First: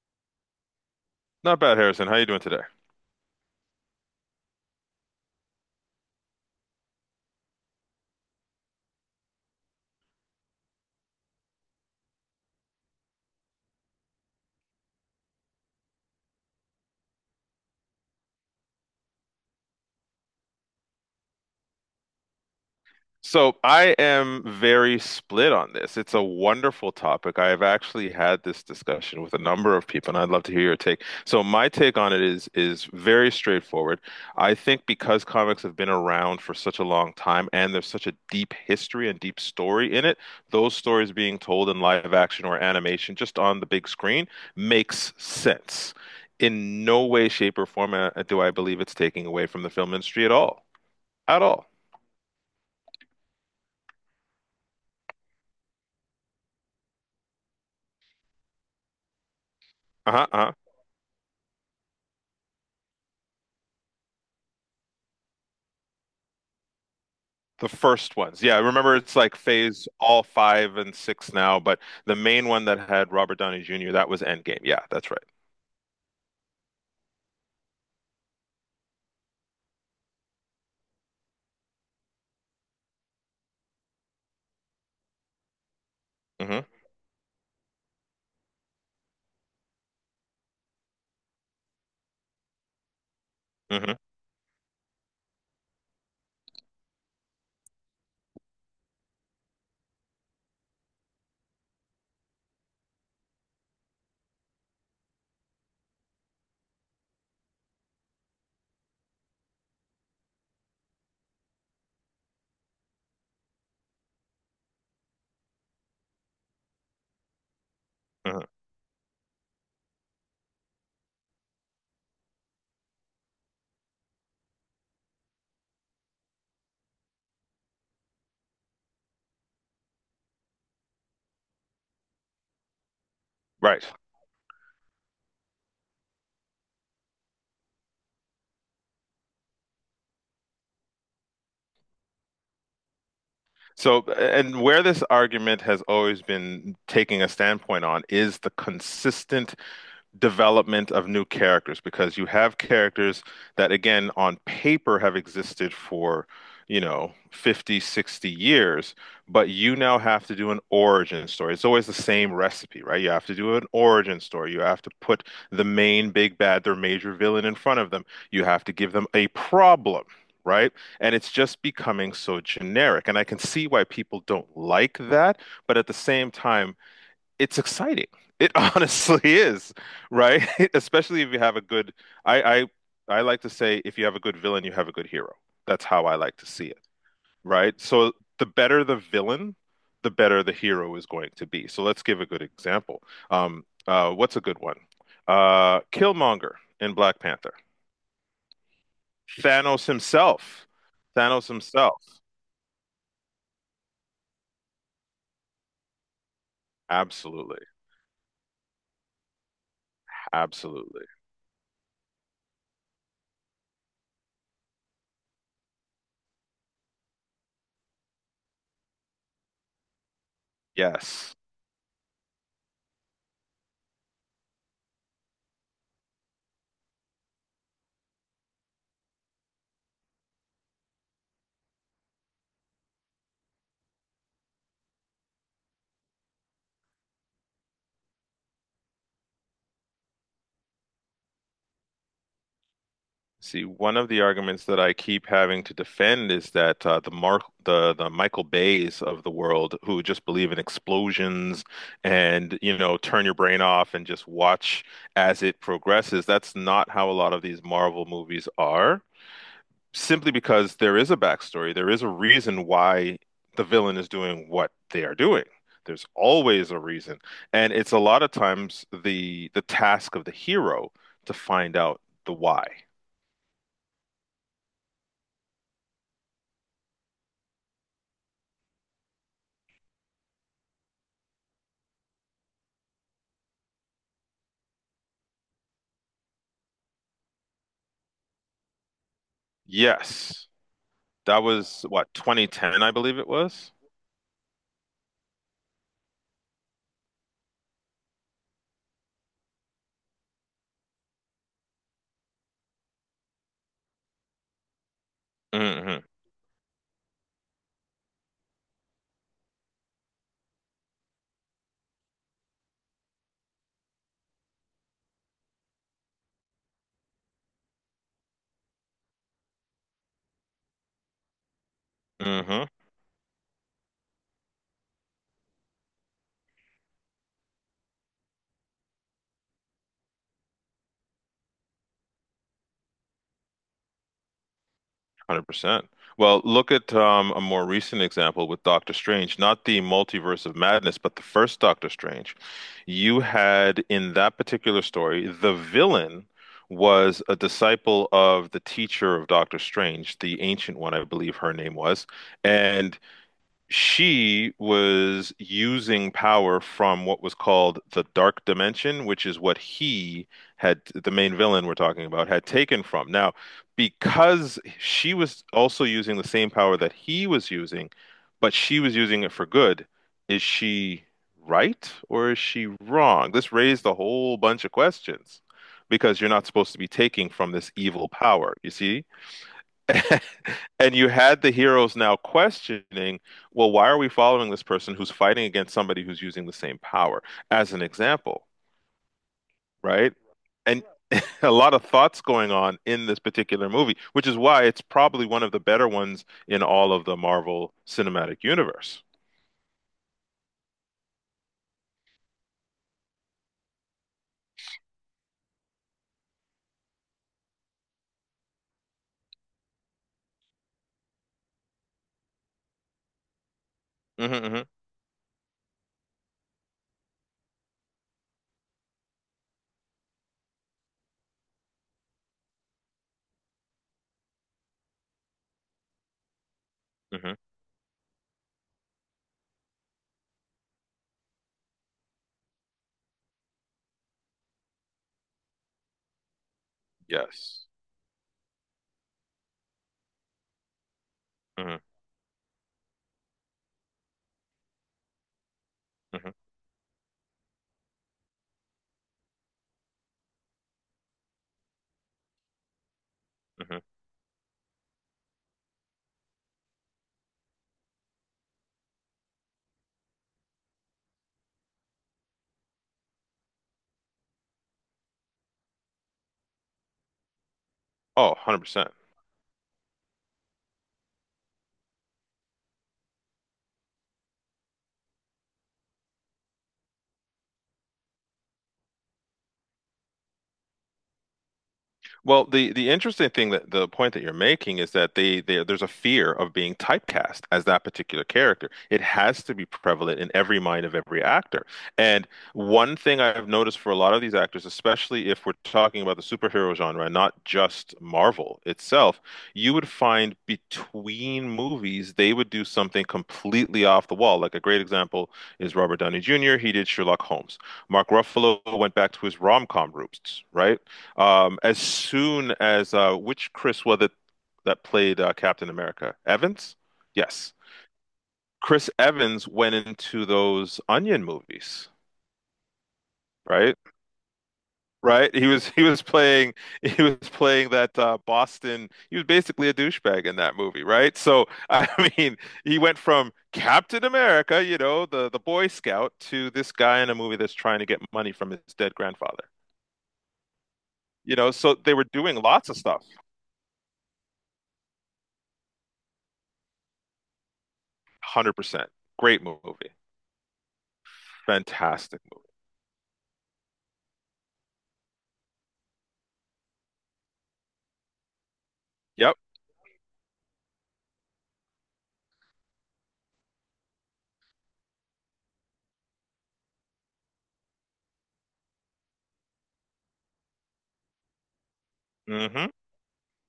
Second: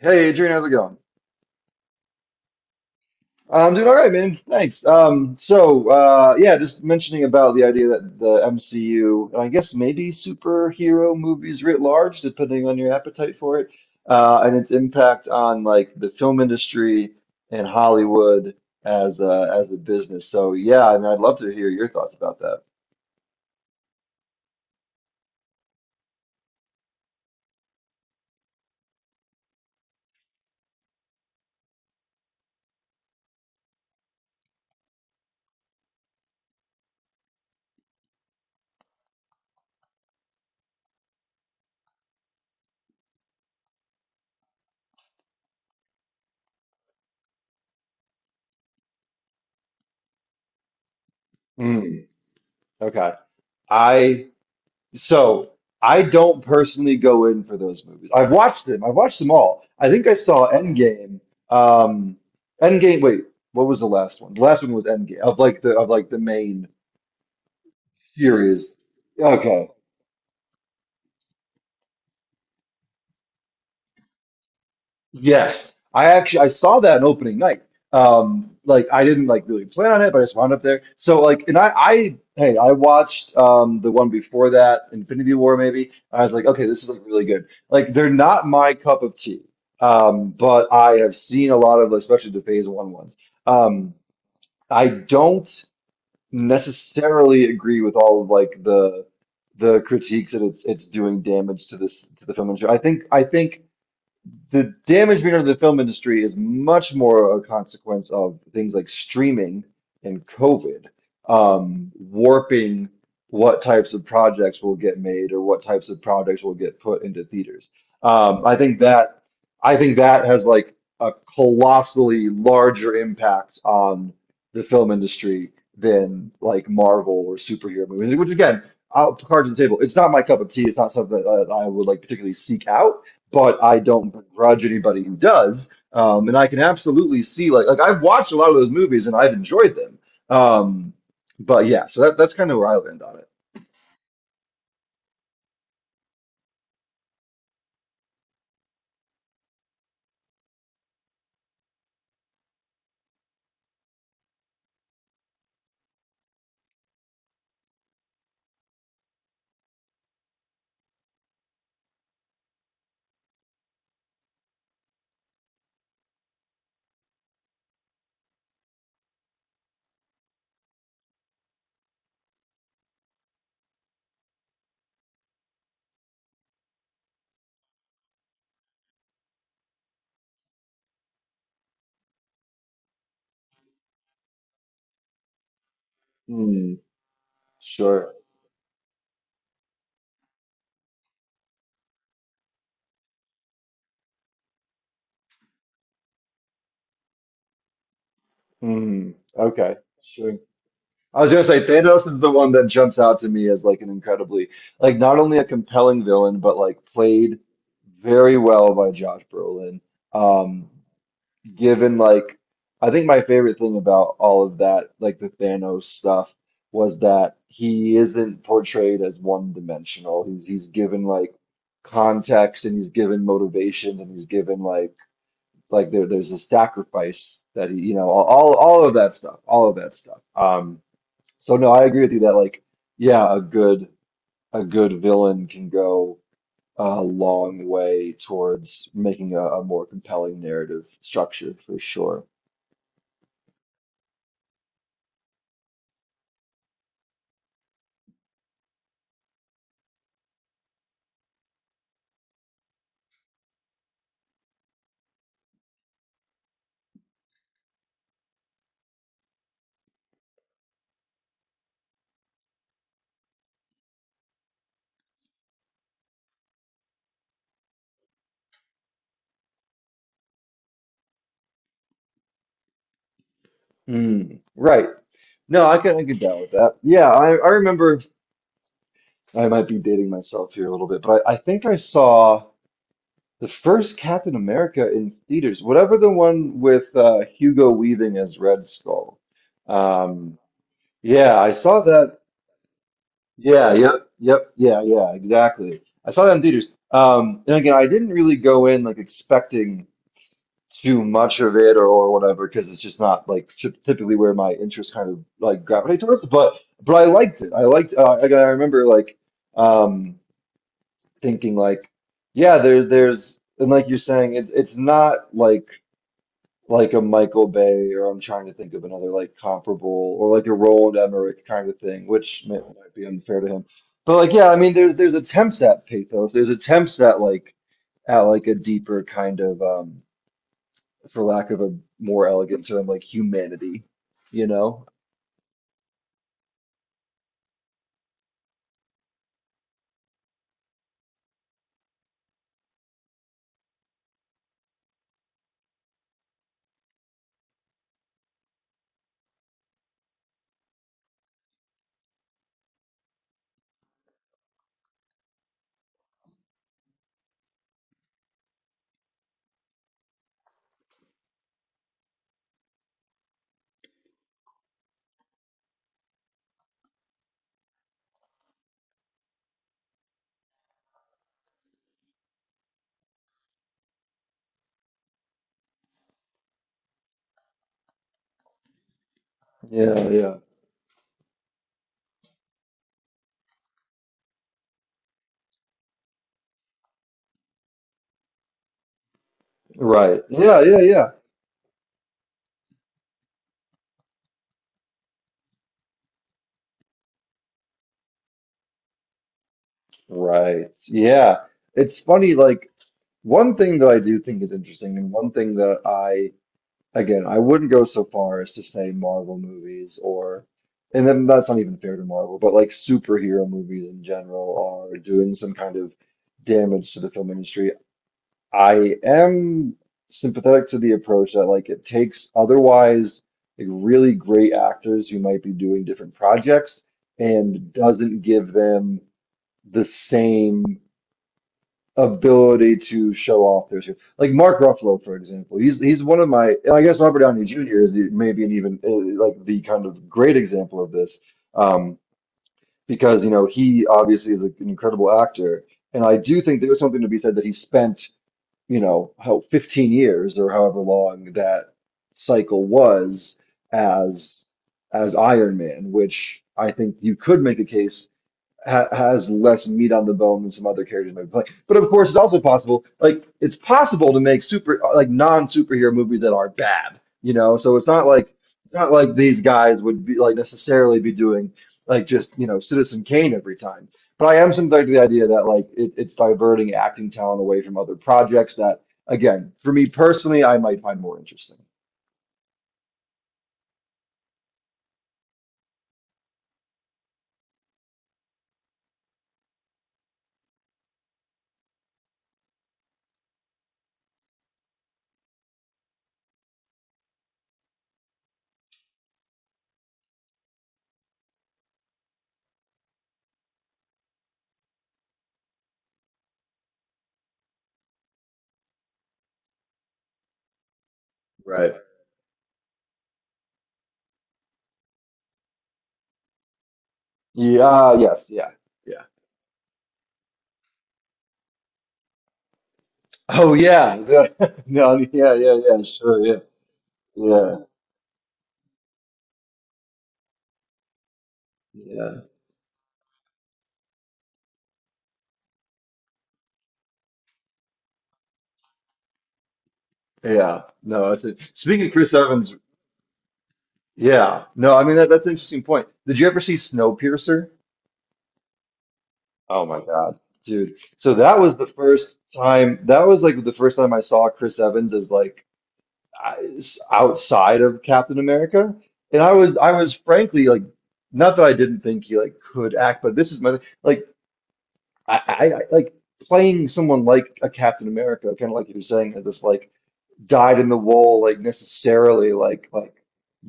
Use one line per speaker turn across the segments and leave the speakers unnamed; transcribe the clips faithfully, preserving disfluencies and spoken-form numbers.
Hey Adrian, how's it going?
Not bad, Harrison. How you doing today?
I'm doing all right, man. Thanks. Um, so uh, yeah, just mentioning about the idea that the M C U, and I guess maybe superhero movies writ large, depending on your appetite for it, uh, and its impact on like the film industry and Hollywood as a, as a business. So yeah, I mean, I'd love to hear your thoughts about that.
So I am very split on this. It's a wonderful topic. I have actually had this discussion with a number of people, and I'd love to hear your take. So my take on it is is very straightforward. I think because comics have been around for such a long time and there's such a deep history and deep story in it, those stories being told in live action or animation just on the big screen makes sense. In no way, shape, or form uh, do I believe it's taking away from the film industry at all. At all.
Hmm. Okay. I So I don't personally go in for those movies. I've watched them. I've watched them all. I think I
Uh-huh,
saw
uh-huh.
Endgame. Um, Endgame. Wait, what was the last one? The last one was Endgame of like the of like the main
The first ones. Yeah, I
series.
remember it's like
Okay.
phase all five and six now, but the main one that had Robert Downey Junior, that was Endgame. Yeah, that's right.
Yes, I actually I saw that in opening night. Um, like I didn't like really plan on it, but I just wound up there. So like, and I, I hey, I watched um the one before that, Infinity War maybe. I was like,
Mm-hmm,
okay, this is like really good. Like they're not my cup of tea. Um, but I have seen a lot of, especially the Phase One ones.
mm-hmm,
Um, I don't necessarily agree with all of like the the critiques that it's it's doing damage to this to the film industry. I think I think the damage being done to the film industry is much more a consequence of things like streaming and COVID, um, warping what types of projects will get made or what types of projects will get put into theaters. Um,
mm-hmm.
I think that I think that has like a colossally larger impact on the film industry than like Marvel or superhero movies, which again, out cards on the table. It's not my cup of tea. It's not something that I I would like particularly seek out but I
Right.
don't begrudge anybody who does. Um, and I can absolutely see like like I've watched a lot of those movies and I've enjoyed them. Um, but yeah, so that that's kind of where I land on it.
So, and where this argument has always been taking a standpoint on is the consistent development of new characters because you have characters that, again, on paper have existed for, you know, fifty, sixty years, but you now have to do an origin story. It's always the same recipe, right? You have to do an origin story. You have to put the main big bad, their major villain in front of them. You have to give them a problem, right? And it's just becoming so generic. And I can see why people don't like that, but at the same time, it's exciting. It honestly is, right? Especially if you have a good, I, I, I like to say, if you have a good villain, you have a good hero. That's how I like to see
Hmm.
it, right? So
Sure.
the better the villain, the better the hero is going to be. So let's give a good example. Um, uh, what's a good one? Uh, Killmonger in Black Panther.
Hmm. Okay.
Thanos
Sure.
himself.
I was gonna
Thanos
say
himself.
Thanos is the one that jumps out to me as like an incredibly like not only a compelling villain but like played
Absolutely.
very well by Josh Brolin. Um,
Absolutely.
Given like I think my favorite thing about all of that, like the Thanos stuff, was that he isn't portrayed as one-dimensional. He's he's given like
Yes.
context and he's given motivation and he's given like like there there's a sacrifice that he you know all all all of that stuff, all of that stuff. Um, so no, I agree with you that like yeah, a good a good villain can go a long way towards making a, a more compelling narrative structure for sure.
See, one of the arguments that I keep having to defend is that uh, the Mark, the the Michael Bays of the world, who just believe in explosions and you know turn your brain off and just watch as it progresses, that's not how a lot of these Marvel movies are. Simply because there is a backstory, there is a reason why the villain is doing what they are doing. There's always a reason, and it's a lot of times the the task of the hero to find out the why.
Mm, right. No, I can I can down with that. Yeah, I, I remember I might be dating myself here a little bit, but I, I think I saw the first Captain America in theaters, whatever the one with uh, Hugo Weaving as Red Skull. Um,
Yes.
yeah,
That
I saw
was what,
that.
twenty ten, I believe it was?
Yeah, yep, yep, yeah, yeah, exactly. I saw that in theaters. Um, and again, I didn't really go in like expecting too much of it or, or whatever because it's just not like typ- typically where my interests kind of like gravitate
Hmm,
towards but but I liked it I liked uh, like I remember like um thinking like yeah there there's and like you're saying it's it's not like like a Michael Bay or I'm trying to think of another like comparable or like a Roland Emmerich kind of thing which may,
hmm.
might be unfair to him but like yeah I mean there's there's attempts at pathos there's attempts at like at like a deeper kind of um for lack of a more elegant term, like humanity, you know?
one hundred percent. Well, look at um, a more recent example with Doctor Strange, not the Multiverse of Madness, but the first Doctor Strange. You had in that particular story, the villain was a disciple of the teacher of Doctor Strange, the Ancient One, I believe her name was. And she was using power from what was called the Dark Dimension, which is what he had, the main villain we're talking about, had taken from. Now, because she was also using the same power that he was using, but she was using it for good, is she right or is she wrong? This raised a whole bunch of questions because you're not supposed to be taking from this evil power, you see?
Yeah, yeah.
And you had the heroes now questioning, well, why are we following this person who's fighting against somebody who's using the same power, as an example, right?
Right. Yeah, yeah,
And
yeah.
a lot of thoughts going on in this particular movie, which is why it's probably one of the better ones in all of the Marvel Cinematic Universe.
Right. Yeah. It's funny, like one thing that I do think is interesting, and one thing that I, again, I wouldn't go so far as to say Marvel movies or, and then that's not even fair to Marvel, but like superhero movies in
Hmm, hmm,
general are doing some kind of damage to the film industry. I am sympathetic to the approach that like it takes otherwise like really great actors who might be doing different projects
hmm.
and doesn't give them the same ability to show off their skills. Like Mark Ruffalo, for example, he's he's one of my and I guess Robert Downey
Yes.
Junior is the- maybe an even uh, like the kind of great example of this
Hmm,
um, because you know he obviously is like, an incredible actor and I do
hmm,
think there's something to be said that he spent you know, how fifteen years or however long that cycle was
hmm.
as as Iron Man, which I think you could make a case ha has less meat on the bone than some other characters might be playing. But of course, it's also possible, like it's possible to make super like non-superhero movies that are bad, you know? So it's not
Oh,
like it's not
one hundred percent.
like these guys would be like necessarily be doing like just, you know, Citizen Kane every time. But I am sympathetic to the idea that like it, it's diverting acting talent away from other projects that, again, for me personally, I might find more interesting.
Well, the the interesting thing that the point that you're making is that they, they there's a fear of being typecast as that particular character. It has to be prevalent in every mind of every actor. And one thing I've noticed for a lot of these actors, especially if we're talking about the superhero genre and not just Marvel itself, you would find between movies they would do something completely off the wall. Like a great example is Robert Downey Junior He did Sherlock Holmes. Mark Ruffalo went back to his rom-com roots, right? Um,
Right.
as soon as uh, which Chris was it that played uh, Captain America? Evans? Yes.
Yeah, uh, yes, yeah,
Chris
yeah.
Evans went into those Onion movies,
Oh
right?
yeah. No,
Right?
yeah,
He
yeah,
was
yeah,
he was
sure, yeah.
playing he was
Yeah.
playing that uh, Boston. He was basically a douchebag in that movie, right? So I
Yeah,
mean, he went from Captain America, you know, the the Boy Scout, to this guy in a movie that's trying to get money from his dead grandfather.
yeah. No, I
You
said.
know, so
Speaking of
they were
Chris
doing
Evans,
lots of stuff.
yeah. No, I mean that, that's an interesting point. Did you ever see Snowpiercer?
one hundred percent. Great
Oh my
movie.
God, dude. So that was the first
Fantastic movie.
time. That was like the first time I saw Chris Evans as like I- outside of Captain America, and I
Yep.
was I was frankly like not that I didn't think he like could act, but this is my like I, I, I like playing someone like a Captain America, kind of like you're saying, as this like dyed in the wool, like necessarily like
Mm-hmm.
like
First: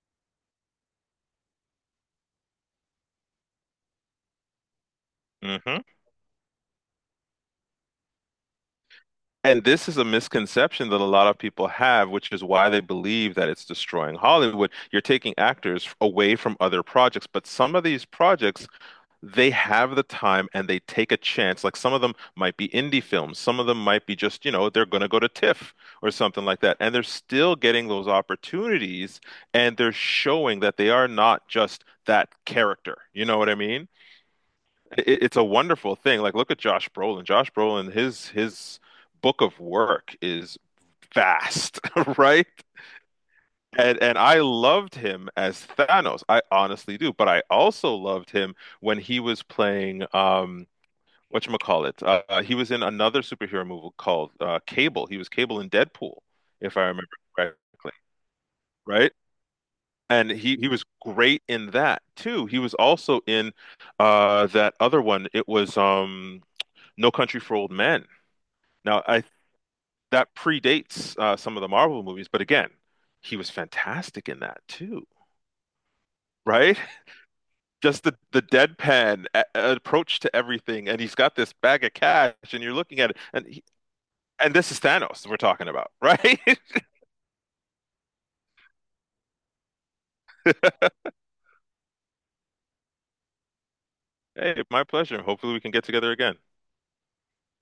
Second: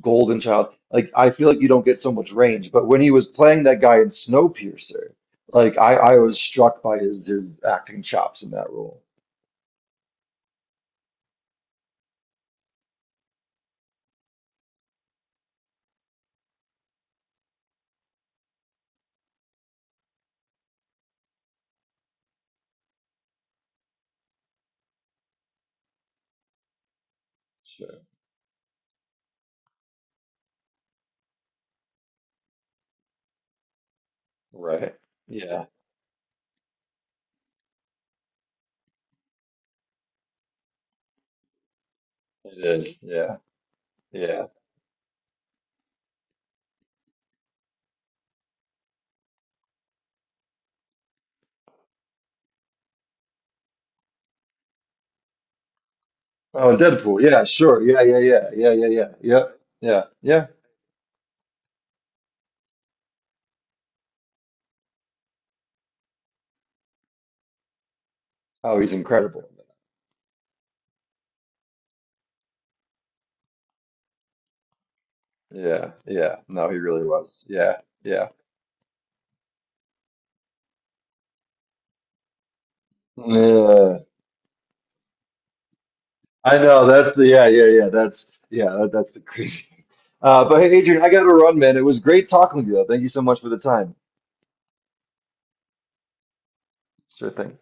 Golden Child. Like I feel like you don't get so much range, but when he was playing that guy in Snowpiercer, like
Mm-hmm.
I I was struck by his his acting chops in that role.
And this is a misconception that a lot of people have, which is why they believe that it's destroying Hollywood. You're taking actors away from other projects, but some of these projects, they have the time and they take a chance. Like some of them might be indie films, some of them might be just, you know, they're going to go to TIFF or something like that. And they're still getting
Sure.
those opportunities and they're showing that they are not just that character. You know what I mean?
Right.
It, it's a
Yeah,
wonderful thing. Like, look at Josh Brolin. Josh Brolin, his his book of work is vast, right?
it is. Yeah.
And and I
Yeah.
loved him as Thanos. I honestly do. But I also loved him when he was playing um whatchamacallit. Uh, uh, he was in another superhero movie called uh, Cable. He was Cable in Deadpool,
Oh,
if
and
I remember
Deadpool. Yeah, sure.
correctly,
Yeah, yeah, yeah. Yeah, yeah, yeah.
right?
Yep. Yeah.
And
Yeah.
he he was great in that too. He was also in uh that other one. It was um No Country for Old Men.
Oh, he's
Now, I
incredible.
that predates uh, some of the Marvel movies, but again, he was fantastic in that too,
Yeah. Yeah. No, he
right?
really was. Yeah.
Just the
Yeah.
the deadpan a approach to everything, and he's got this bag of cash, and you're looking at it, and he,
Yeah.
and this is Thanos we're talking about, right?
I know that's the yeah yeah yeah that's yeah that, that's the crazy. Uh, but hey, Adrian, I got to run, man. It was great talking with you. Thank you so much for the time.
Hey, my pleasure. Hopefully, we can get together again.
Sure thing.